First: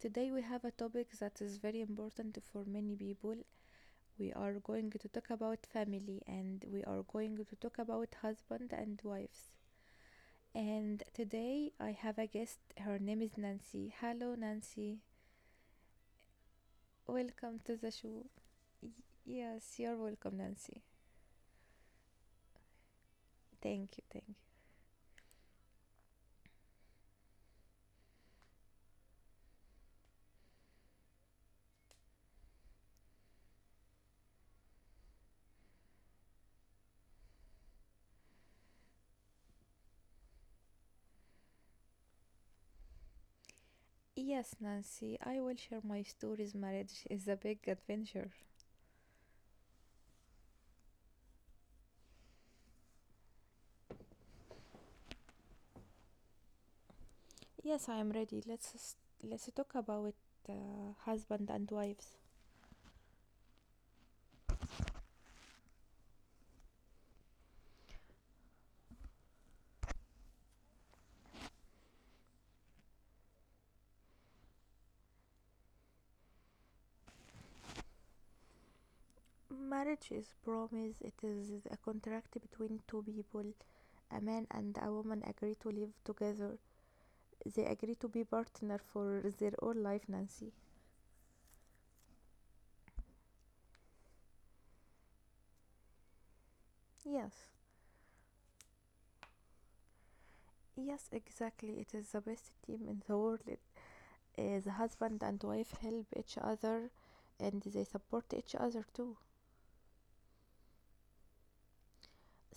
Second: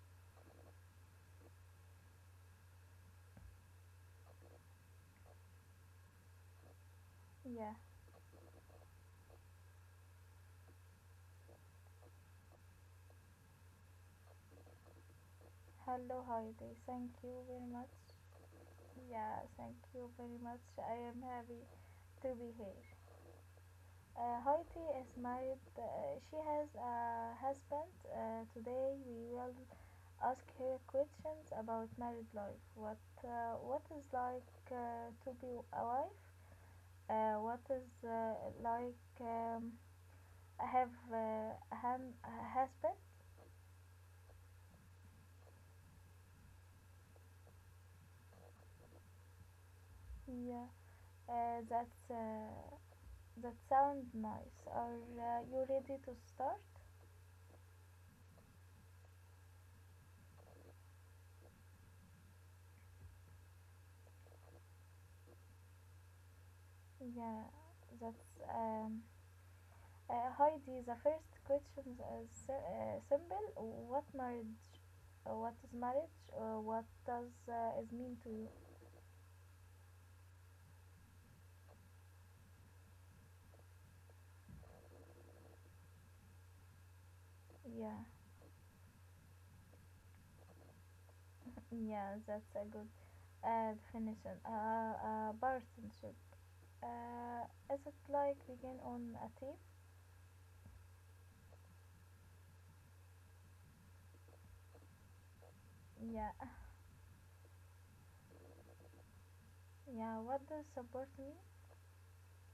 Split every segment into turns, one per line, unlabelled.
Today we have a topic that is very important for many people. We are going to talk about family and we are going to
Yeah.
talk about husband and wives. And today I have a guest. Her name is Nancy. Hello Nancy.
Hello, hi there. Thank you
Welcome
very
to
much.
the show. Y-
Yeah, thank
yes, you're
you very
welcome
much.
Nancy.
I am happy to be here.
Thank you, thank you.
Heidi is married. She has a husband. Today we will ask her questions about married life. What is like to be a wife? What is like have a, a husband?
Yes, Nancy, I will share my stories. Marriage is a big adventure.
Yeah, uh, that's. Uh, That sounds nice. Are you ready to start?
Yes, I am ready. Let's talk about uh, husband and wives.
Yeah, that's. Heidi, the first question is simple. What marriage? What is marriage? What does it mean to you?
Marriage is promise. It is a contract between two people. A man and a woman agree to live together. They agree
Yeah,
to be partner for their whole life, Nancy.
yeah, that's a good definition. Partnership. Uh,
Yes.
is it like begin on a team?
Yes, exactly. It is the best team in the world. The husband and wife help
Yeah,
each other and they support each other too.
yeah. What does support mean?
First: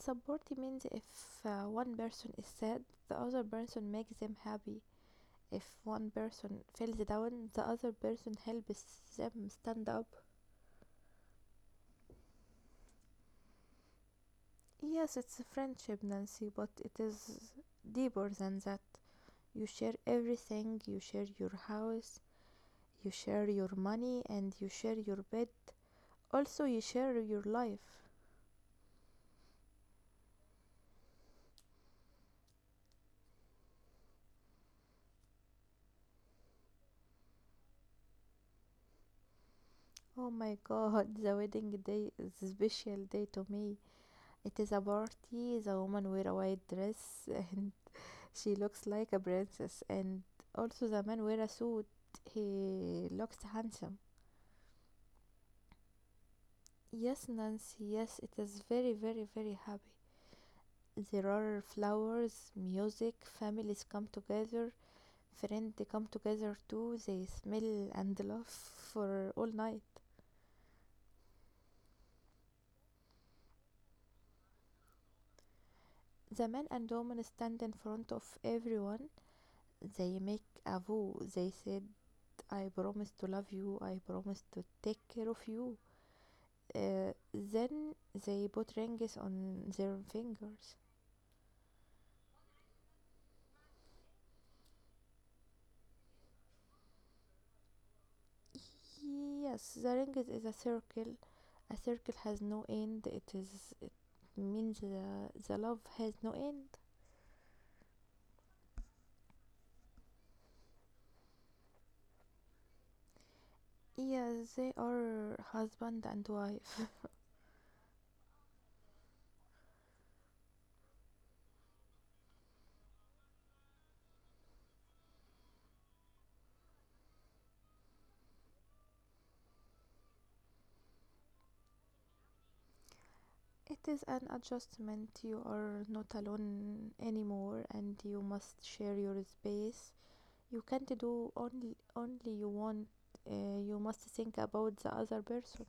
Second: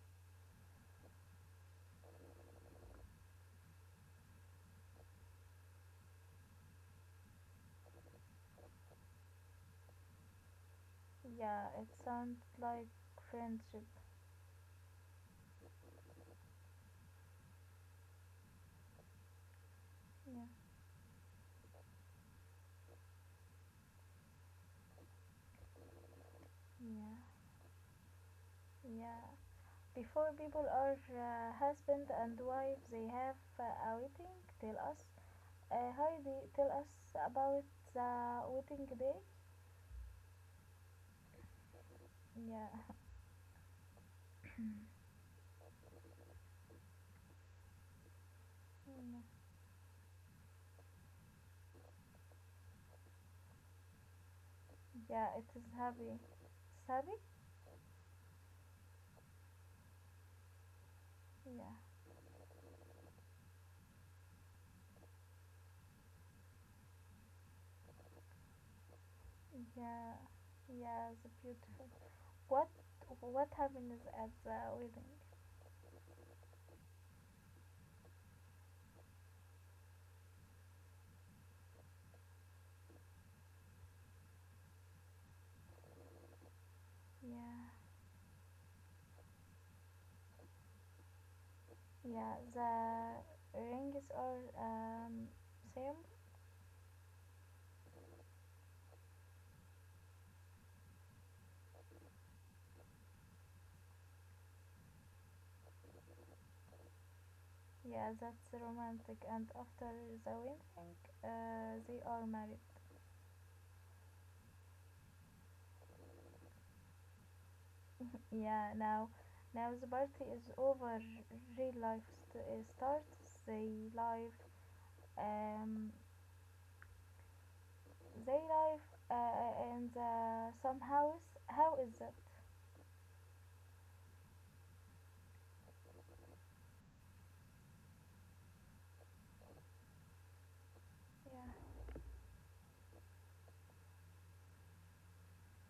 Support means if one person is sad, the other person makes them happy. If one person falls down, the other person helps them stand up.
Yeah, it sounds like friendship.
Yes, it's a friendship, Nancy, but it is deeper than that. You share
Yeah,
everything, you share your house, you share your money, and you share your bed. Also, you share
yeah.
your life.
Yeah. Before people are husband and wife, they have a wedding. Tell us, Heidi. Tell us about the wedding day.
Oh my god, the wedding day is a
Yeah.
special day to me. It is a party, the woman wear a white dress, and she looks like a
Mm.
princess, and also the man wear a suit. He looks handsome.
Yeah, it is happy. It's happy.
Yes, Nancy, yes, it is very, very, very happy. There
Yeah.
are flowers, music, families come together, friends they come together too, they smell and laugh for all night.
Yeah. Yeah. It's beautiful. What What happens at the wedding?
The men and women stand in front of everyone. They make a vow. They said, I promise to love you, I promise to take care of you. Uh,
Yeah.
then they put rings on their fingers.
Yeah. The rings are same.
Yes, the ring is a circle. A circle has no end. It means the love has no end.
Yeah, that's romantic. And after the wedding, they are married.
Yes, they are husband and wife.
Yeah, now, now the party is over. Real life starts. Live, um, they live in the some house. How is that?
It is an adjustment. You are not alone anymore, and you must share your space. You can't do
Yeah,
only you want. You must think about the other person.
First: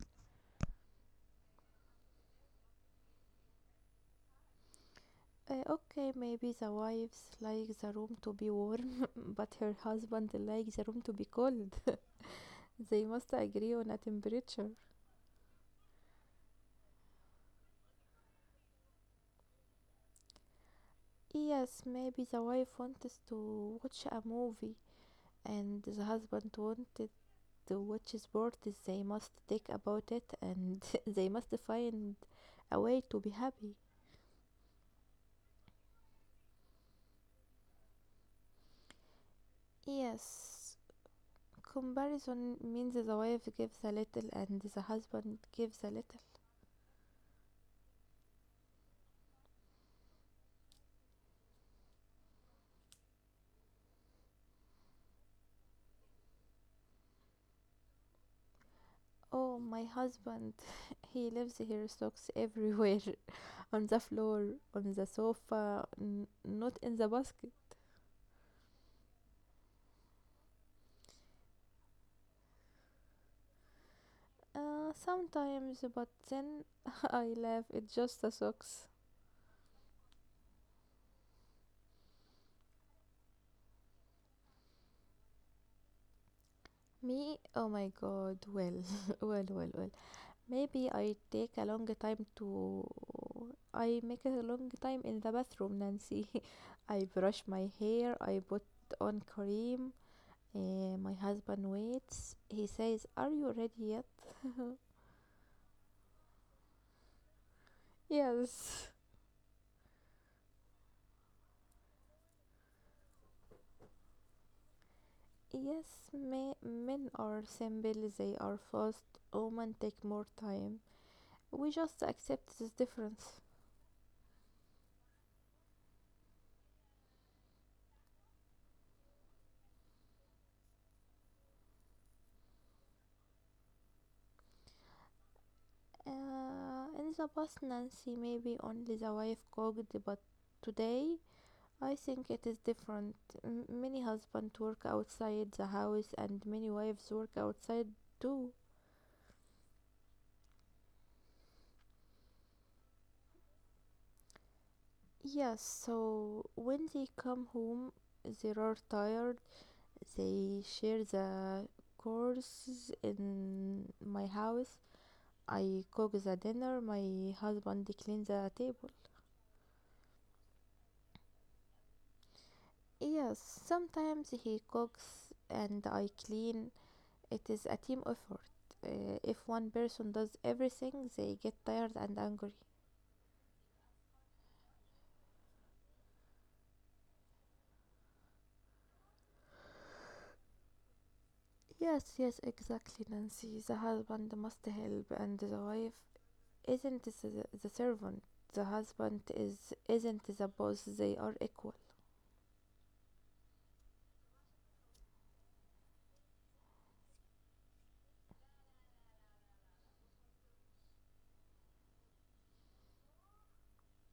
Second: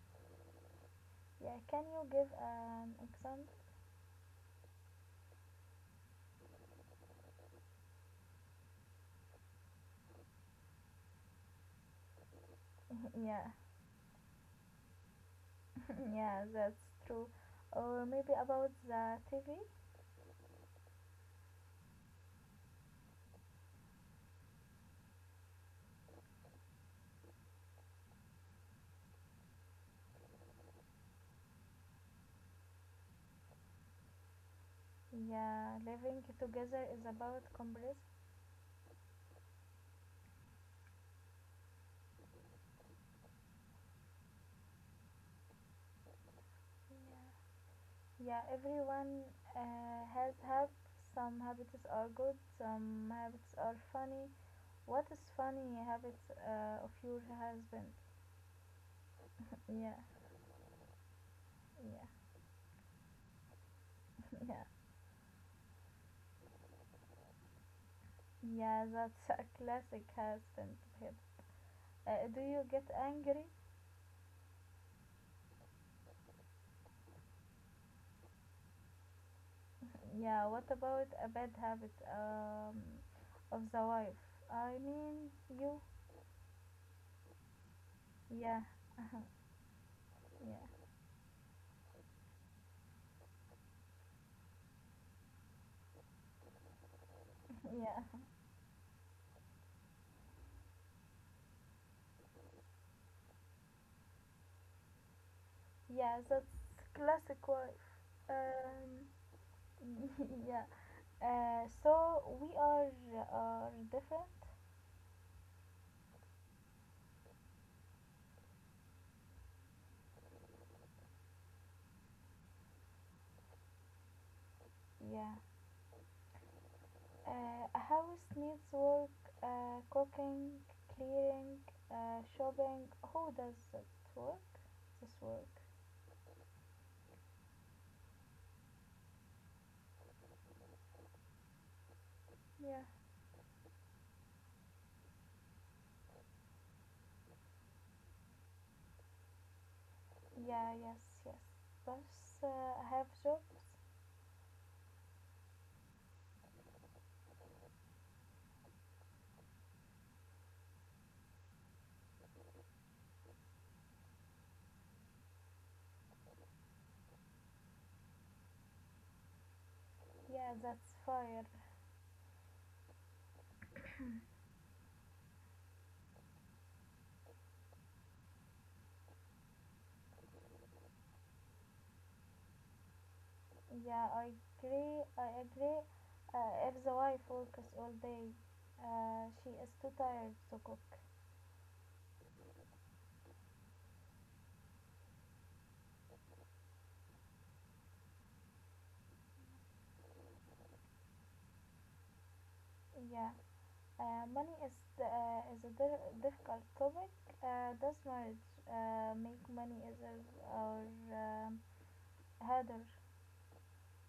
yeah. Can you give an example?
Okay, maybe the wives like the room to be warm, but her husband likes the room to be cold. They must
yeah,
agree on a temperature.
yeah. That's true. Or maybe about the TV.
Yes, maybe the wife wants to watch a movie and the husband wanted to watch sports. They must talk about it and they must find a way to be happy.
Yeah, living together is about compromise.
Yes, comparison means the wife gives a little and the husband gives a little.
Yeah. Yeah, everyone has habits. Some habits are good, some habits are funny. What is funny habits of your husband?
Oh, my
Yeah,
husband, he leaves his
yeah,
socks everywhere on the floor,
yeah,
on the sofa, not in the basket.
yeah. That's a classic husband habit. Do you get angry?
Sometimes, but then I laugh, it's just the socks.
Yeah. What about a bad habit of the wife? I mean, you.
Me, oh my god,
Yeah,
well, well, well, well.
yeah,
Maybe I take a long time to. I make a long time in the bathroom, Nancy. I brush my
yeah,
hair, I put on cream. My husband waits. He says, are you ready yet?
yeah. That's classic wife.
Yes.
Um, yeah. So we are different.
Yes, men are simple, they are fast, women take more time. We just accept this difference.
Yeah. A house needs work, cooking, clearing, shopping. Who does that work? This work.
In the past, Nancy maybe only the wife cooked, but today I think it is
Yeah.
different. Many husbands work outside the house, and many wives work outside too.
Yeah. Yes. Yes. Plus, I have jobs.
Yes, so when they come home, they are tired. They share the courses in my house. I cook the dinner, my husband cleans the table.
Yeah, that's fire.
Yes, sometimes he cooks and I clean. It is a team effort. If one person does everything, they get tired and angry.
Yeah, I agree. I agree. If the wife works all day, she is too tired to cook.
Yes, yes, exactly, Nancy. The husband must help, and the wife isn't the servant. The husband is isn't the boss. They are equal.
Yeah. Money is a difficult topic. Does marriage make money easier or um, harder?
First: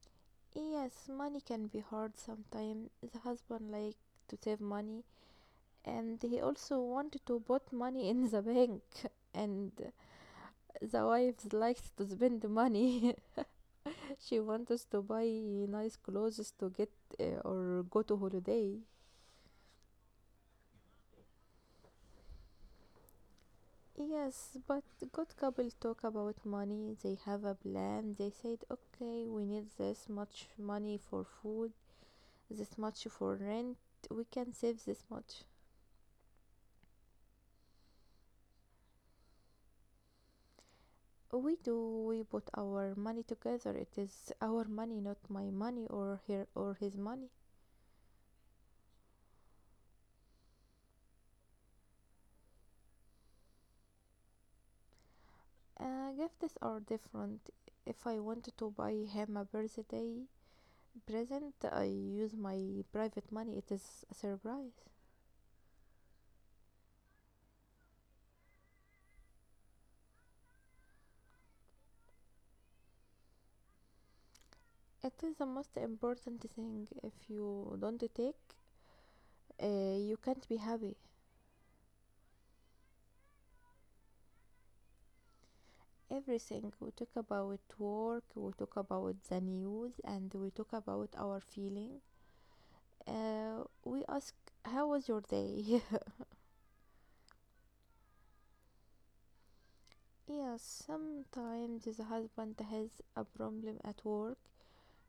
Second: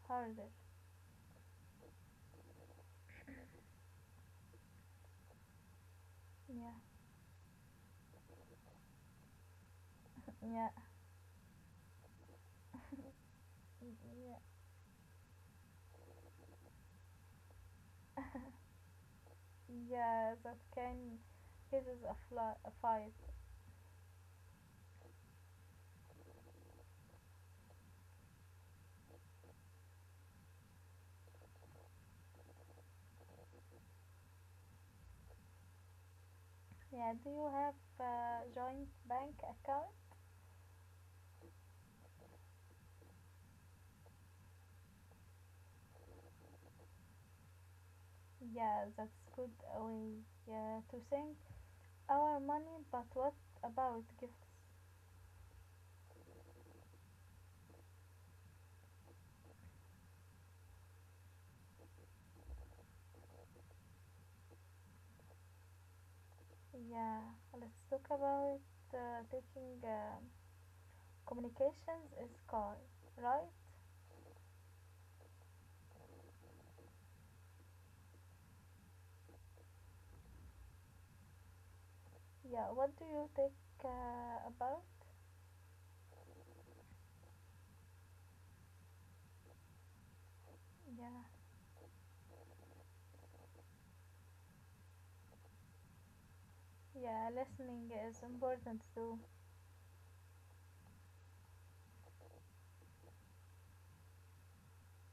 Harder.
Yes, money can be hard sometimes. The husband liked to save money and he
Yeah,
also wanted to put money in the bank and
yeah,
the wife likes to spend the money.
yeah,
She wants us to buy nice clothes to get or go to holiday.
yeah. That can causes a, fl- a fight.
Yes, but good couple talk about money. They have a plan. They said, okay, we need this much money for food, this much for rent. We can save this much.
Yeah. Do you have a joint bank account?
We do. We put our money together. It is our money, not my money or her or his money.
Yeah, that's good way, yeah, to think. Our money, but what about gifts?
Gifts are different. If I want to buy him a birthday present, I use my private money. It is a surprise.
Yeah, let's talk about taking communications is sky, right?
It is the most important thing. If you don't take, you can't be happy.
Yeah, what do you think about?
Everything we talk about work, we talk about the news, and we talk about
Yeah,
our feeling. We ask, "How was your day?"
yeah, listening is important too.
Yeah, sometimes the husband has a problem at work.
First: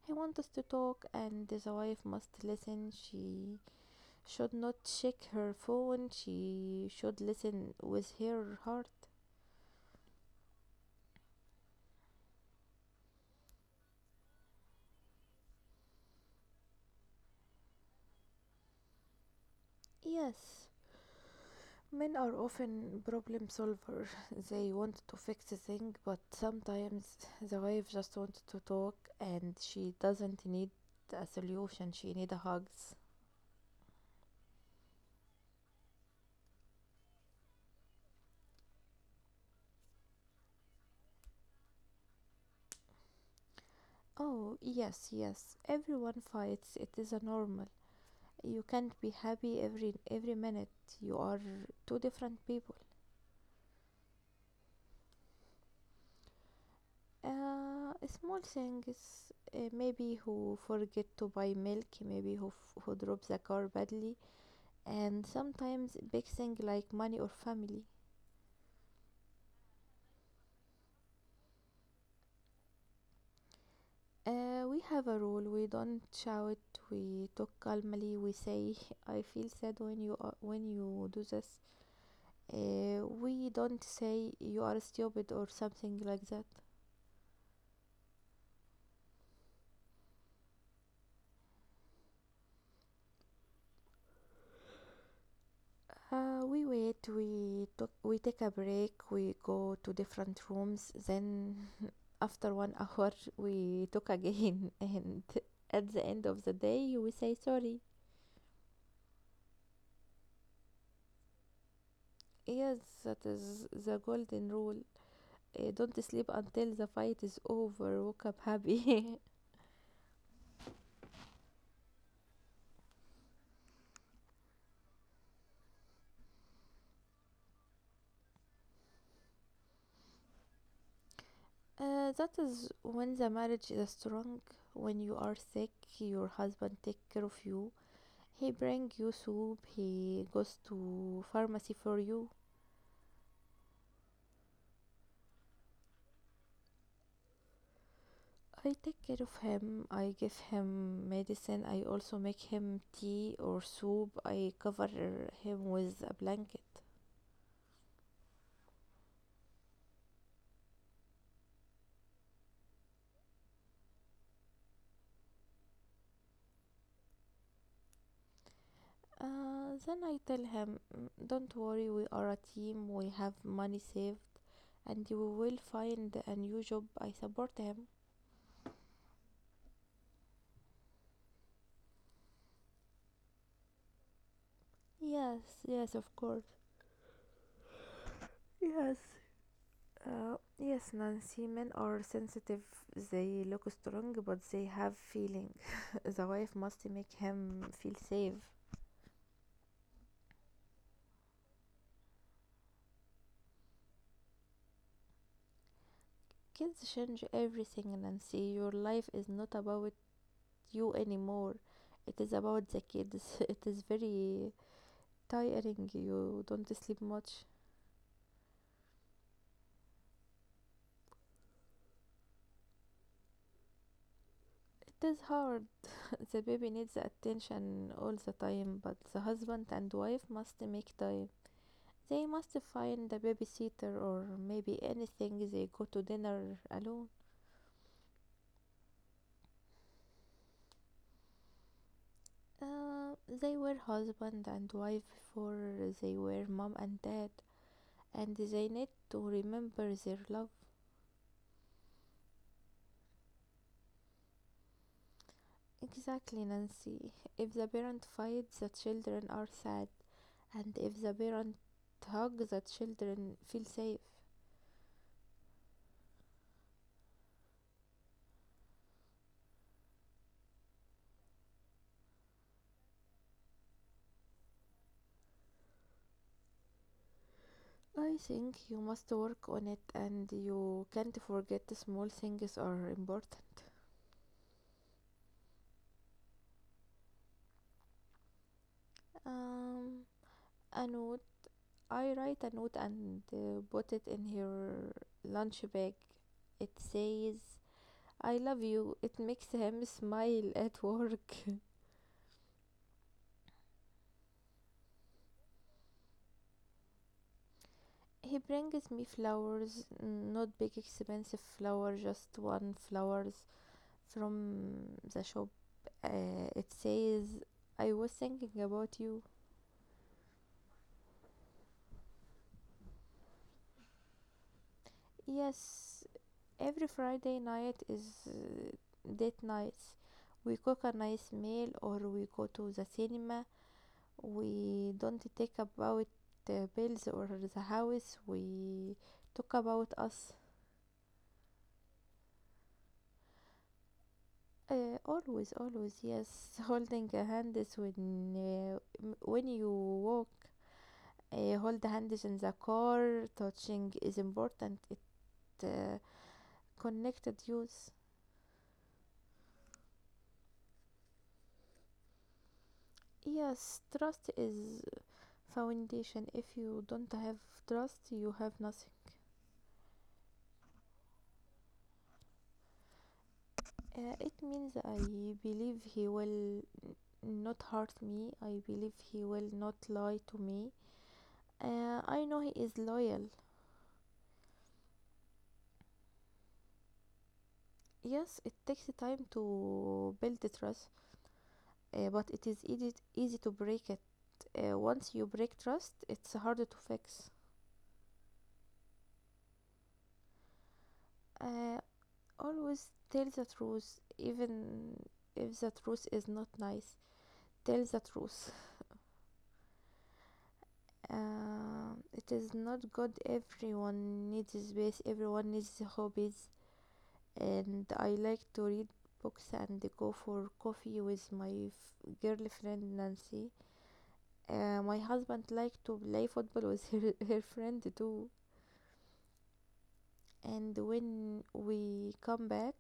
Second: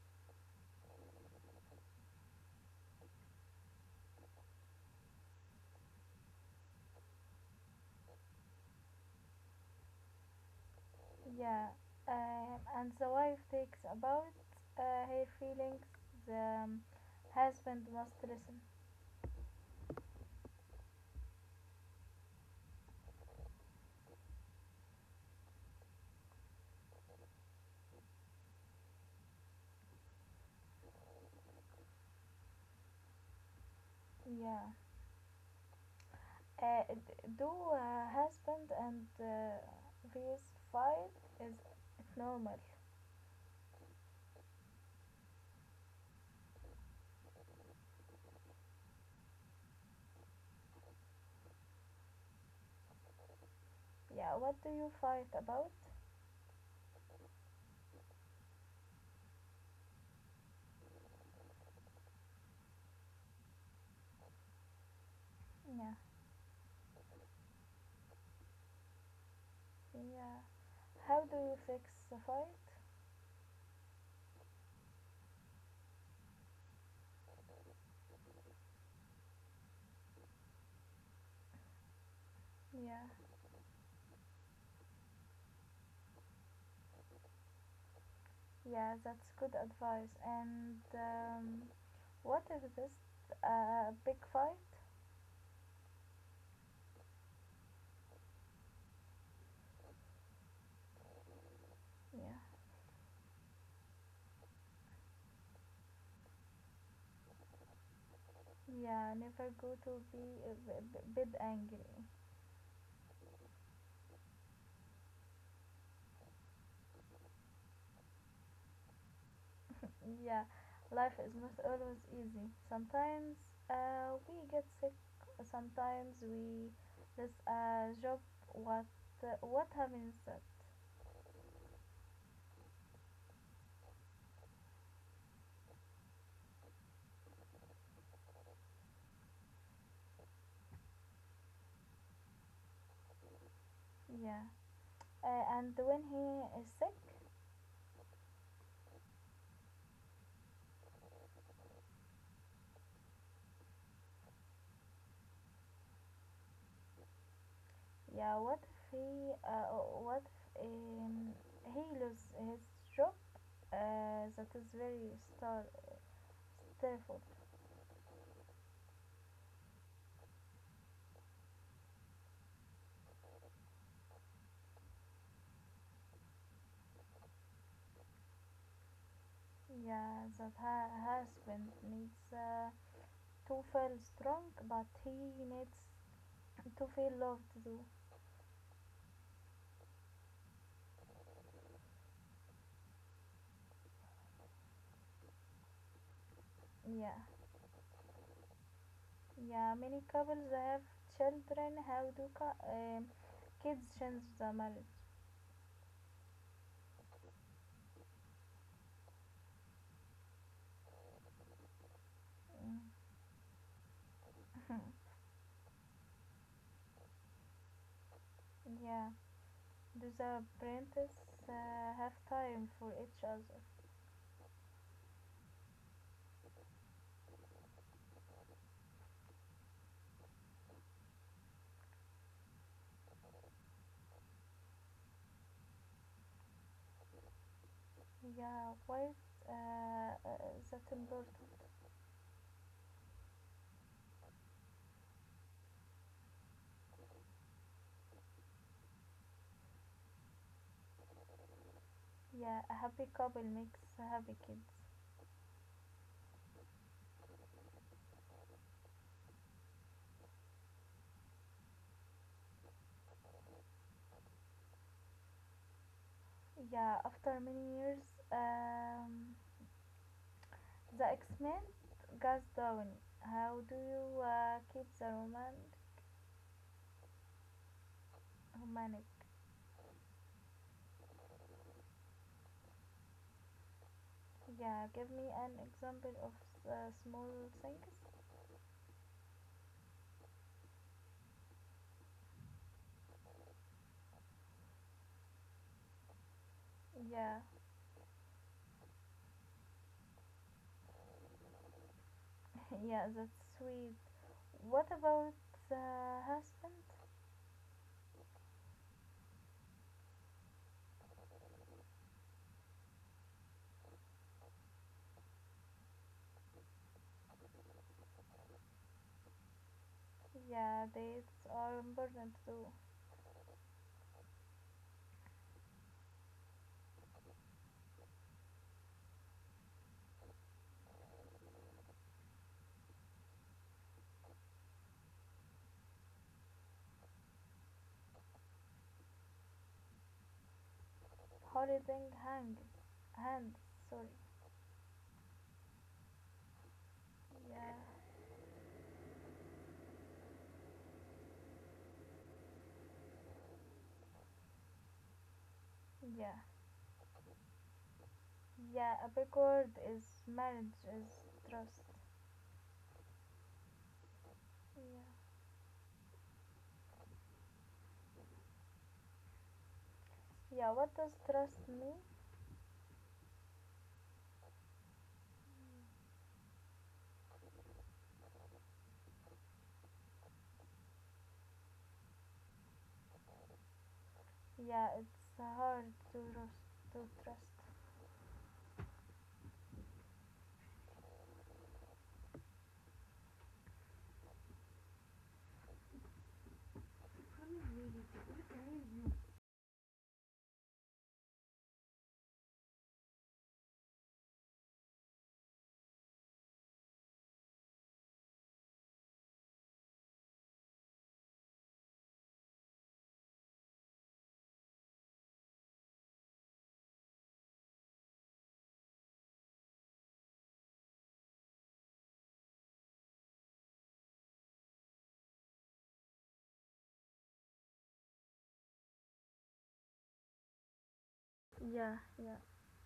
He wants to talk, and the wife must listen. She should not check her phone. She should listen with her heart.
Yeah, and the wife takes about her feelings, the husband must listen.
Yes, men are often problem solvers. They want to fix the thing, but sometimes the wife just wants to talk, and she doesn't need a solution. She needs hugs.
Yeah, do husband and vs fight is normal?
Oh, yes, yes. Everyone fights. It is a normal. You can't be happy every minute, you are two different people.
Yeah, what do you fight about?
Uh, small things, maybe who forget to buy milk, maybe who, who drops the car badly, and
Yeah,
sometimes big thing like money or family.
yeah, how do you fix the fight?
We have a rule, we don't shout, we talk calmly, we say I feel sad when you do this.
Yeah,
We don't say you are stupid or something like that.
yeah, that's good advice. And what if this a big fight?
We wait, we took, we take a break, we go to different rooms. Then
Yeah,
after one hour, we talk again, and at the end of the day, we say sorry.
yeah, never go to be a bit angry.
Yes, that is the golden rule. Don't sleep until the fight is over. Wake up happy.
Yeah, life is not always easy. Sometimes we get sick. Sometimes we lose a job. What what happens? That?
That is when the marriage is strong. When you are sick, your husband take care of you. He bring you soup. He goes to pharmacy for you.
Yeah, and when he is sick.
I take care of him. I give him medicine. I also make him tea or soup. I cover him with a blanket.
Yeah, what if what if um, he loses his job? That is very terrible.
Then I tell him, "Mm, don't worry, we are a team. We have money saved and we will find a new job. I support him.
Yeah, that her husband needs to feel strong, but he
Yes,
needs
yes, of course.
to feel loved too.
Yes, yes, Nancy. Men are sensitive. They look strong, but they have feeling. The wife must make
Yeah,
him feel safe.
yeah. Many couples have children. How do kids change the marriage?
Kids change everything, Nancy. Your life is not about you anymore. It is about
Mm,
the kids. It is very tiring. You don't sleep much.
yeah. Do the parents have time for each other?
It is hard. The baby needs attention all the time, but the husband and wife must make time. They must find a babysitter or maybe anything. They go to dinner alone.
Yeah, why is that important?
They were husband and wife before they were mom and dad, and they need to remember their love.
Yeah, a happy couple makes happy kids.
Exactly, Nancy. If the parent fights, the children are sad, and if the parent hugs, the children feel safe.
Yeah, after many years, um, the excitement goes down. How do you keep the
I think you must
romantic?
work on it, and you can't forget the small things are important.
Yeah, give me an example of small things.
Um, a note. I write a note and put it in her lunch bag. It
Yeah,
says, "I love you." It makes him smile at work.
yeah, that's sweet. What about the husband?
He brings me flowers, not big expensive flower, just one flowers from the shop. It says, I was thinking about you.
Yeah, dates are important too.
Yes, every Friday night is date nights. We cook a nice meal or we go to the cinema. We don't talk about bills or the house. We talk about us.
Holding hand, sorry.
Always, always, yes. Holding a hands
Yeah,
when when you walk, hold hands in the car. Touching is important. It uh,
yeah,
connected use.
yeah, a big word is marriage is trust.
Yes, trust is
Yeah,
foundation. If you don't have trust, you have nothing.
yeah, what does trust mean?
It means I believe he will not hurt me. I believe he will not lie to me. I know he is loyal.
Yeah, it's hard to trust to trust.
Yes, it takes time to build the trust. Uh, but it is easy, easy to break it. Once you break trust, it's harder to fix. Uh, always tell the truth, even if the truth is not nice. Tell the truth. It is not good. Everyone needs space, everyone needs hobbies. And I like to read books and go for coffee with my girlfriend Nancy. My husband likes to play football with her, her friend too. And when
Yeah,
we
yeah,
come back,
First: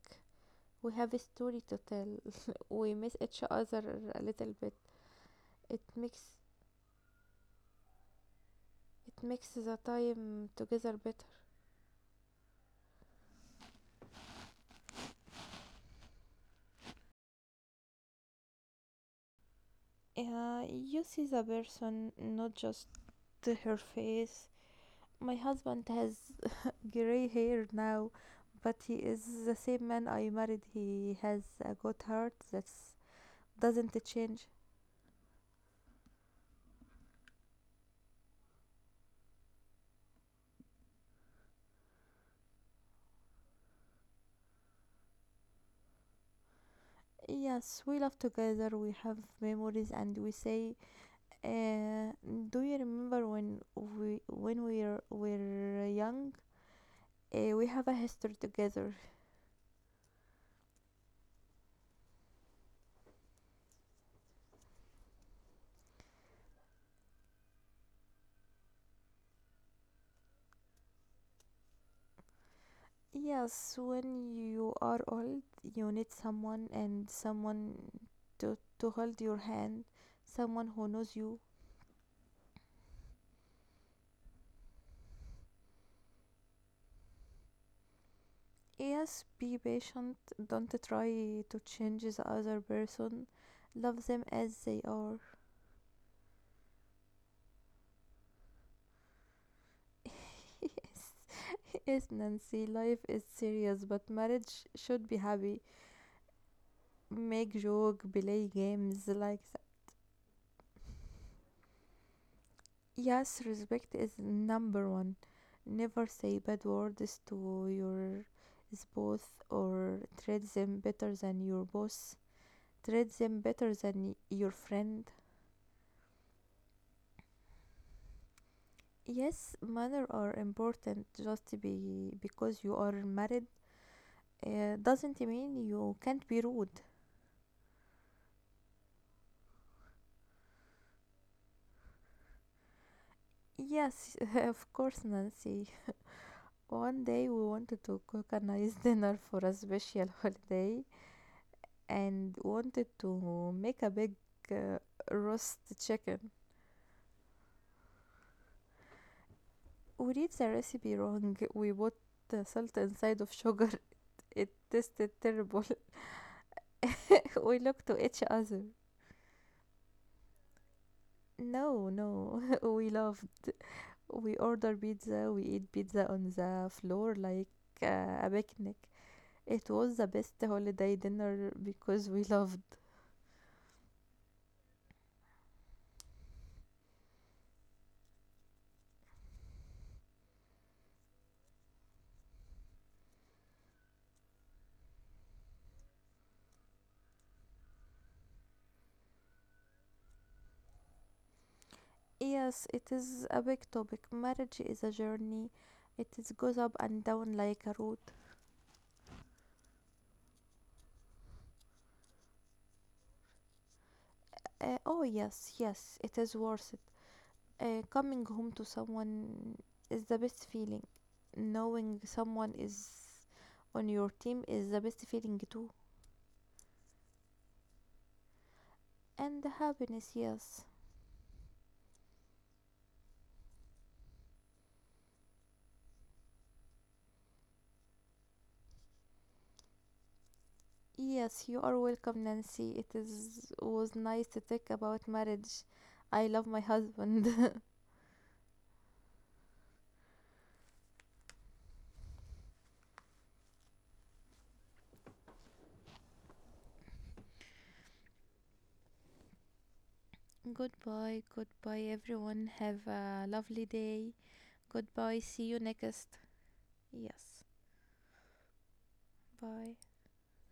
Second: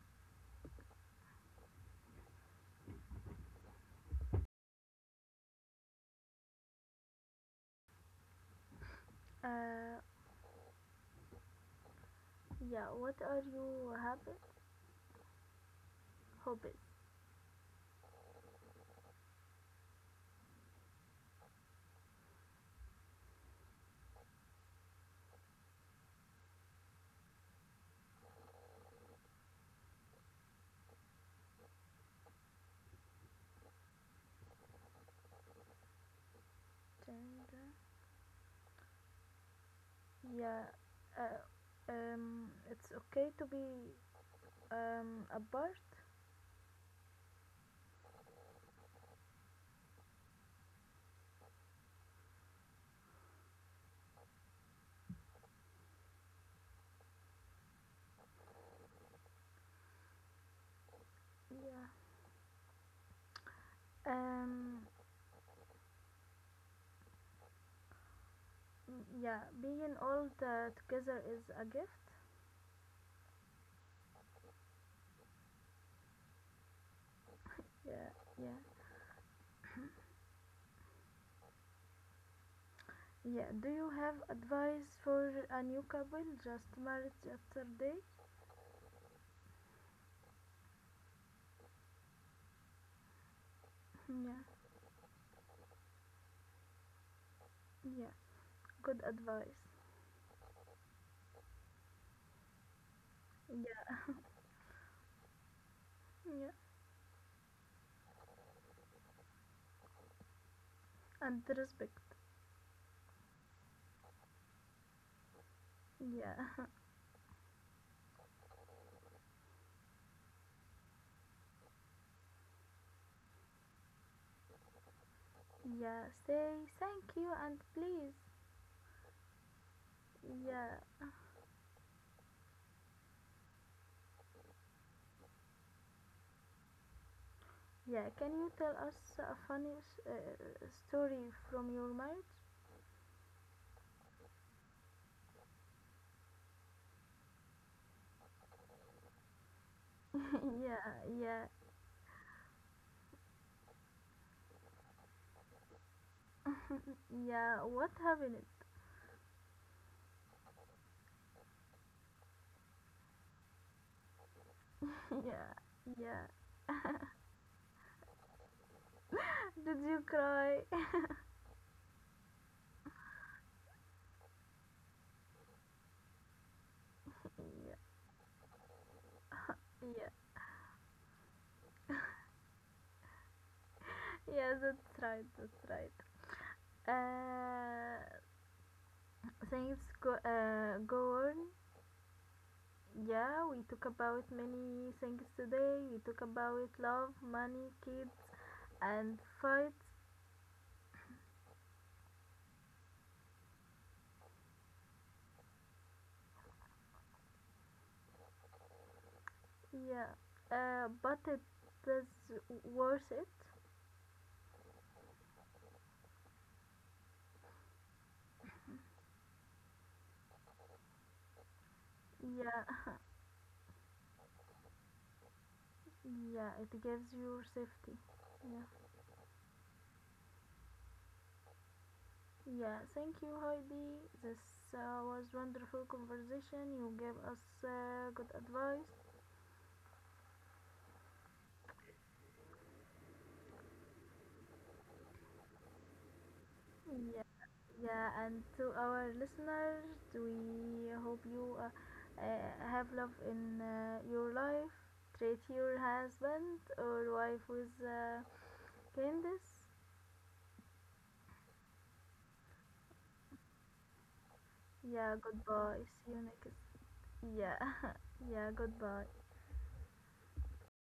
we have a story to tell. We miss each other a little bit. It makes it makes the
uh
time together better.
yeah, what are you habit hobbies?
You see the person, not just her face. My husband has gray hair now, but he is the same man I married. He has a good heart that doesn't change.
Gender, yeah, uh, it's okay to be apart.
Yes, we love together, we have memories, and we say uh, do you remember when we were young? We have a history together.
Yeah, um, mm, yeah, being all together is a gift.
Yes, when you are old, you need someone and someone
Yeah, yeah,
to hold your hand, someone who knows you.
yeah. Do you have advice for a new couple just married yesterday?
Yes, be patient. Don't try to change the other person. Love them
Yeah,
as they are.
yeah. Good advice.
Yes, yes, Nancy. Life is serious,
Yeah,
but marriage should be happy.
yeah.
Make joke, play games like that.
And respect.
Yes, respect is number one. Never say
Yeah,
bad words to your spouse or treat them better than your boss. Treat them better than your friend.
yeah. Say thank you and please.
Yes, manners are
Yeah,
important just be because you are married. Doesn't mean you can't be rude.
yeah. Can you tell us a funny story from your marriage?
Yes, of course, Nancy. One day we wanted to cook a nice dinner for a special
yeah,
holiday,
yeah,
and wanted to make a big uh, roast chicken.
yeah. What happened?
We read the recipe wrong. We put the salt inside of sugar. It tasted
yeah,
terrible.
yeah.
We looked to each other.
Did you cry?
No, no, we loved. We order pizza. We eat pizza on the floor like
yeah,
uh, a picnic. It was the
yeah,
best holiday dinner because we loved.
yeah, that's right, that's right. Uh, Go on. Yeah, we talk about many things today. We talk about love, money, kids, and fights.
Yes, it is a big topic. Marriage is a journey. It is goes up and down like a road.
Yeah, but it is worth it.
Oh yes, yes, it is worth it. Coming home to someone is the best feeling. Knowing someone
Yeah,
is on your team is the best feeling too.
yeah, it gives you safety. Yeah.
And the happiness, yes.
Yeah, thank you, Heidi. This was wonderful conversation. You gave us good advice.
Yes, you are welcome, Nancy. It is was nice to talk about marriage. I love my
Yeah,
husband.
yeah, and to our listeners, we hope you have love in your life. Treat your husband or wife with kindness.
Goodbye, goodbye everyone. Have a lovely day.
Yeah,
Goodbye. See you
goodbye. See
next.
you next.
Yes.
Yeah, yeah, goodbye.
Bye.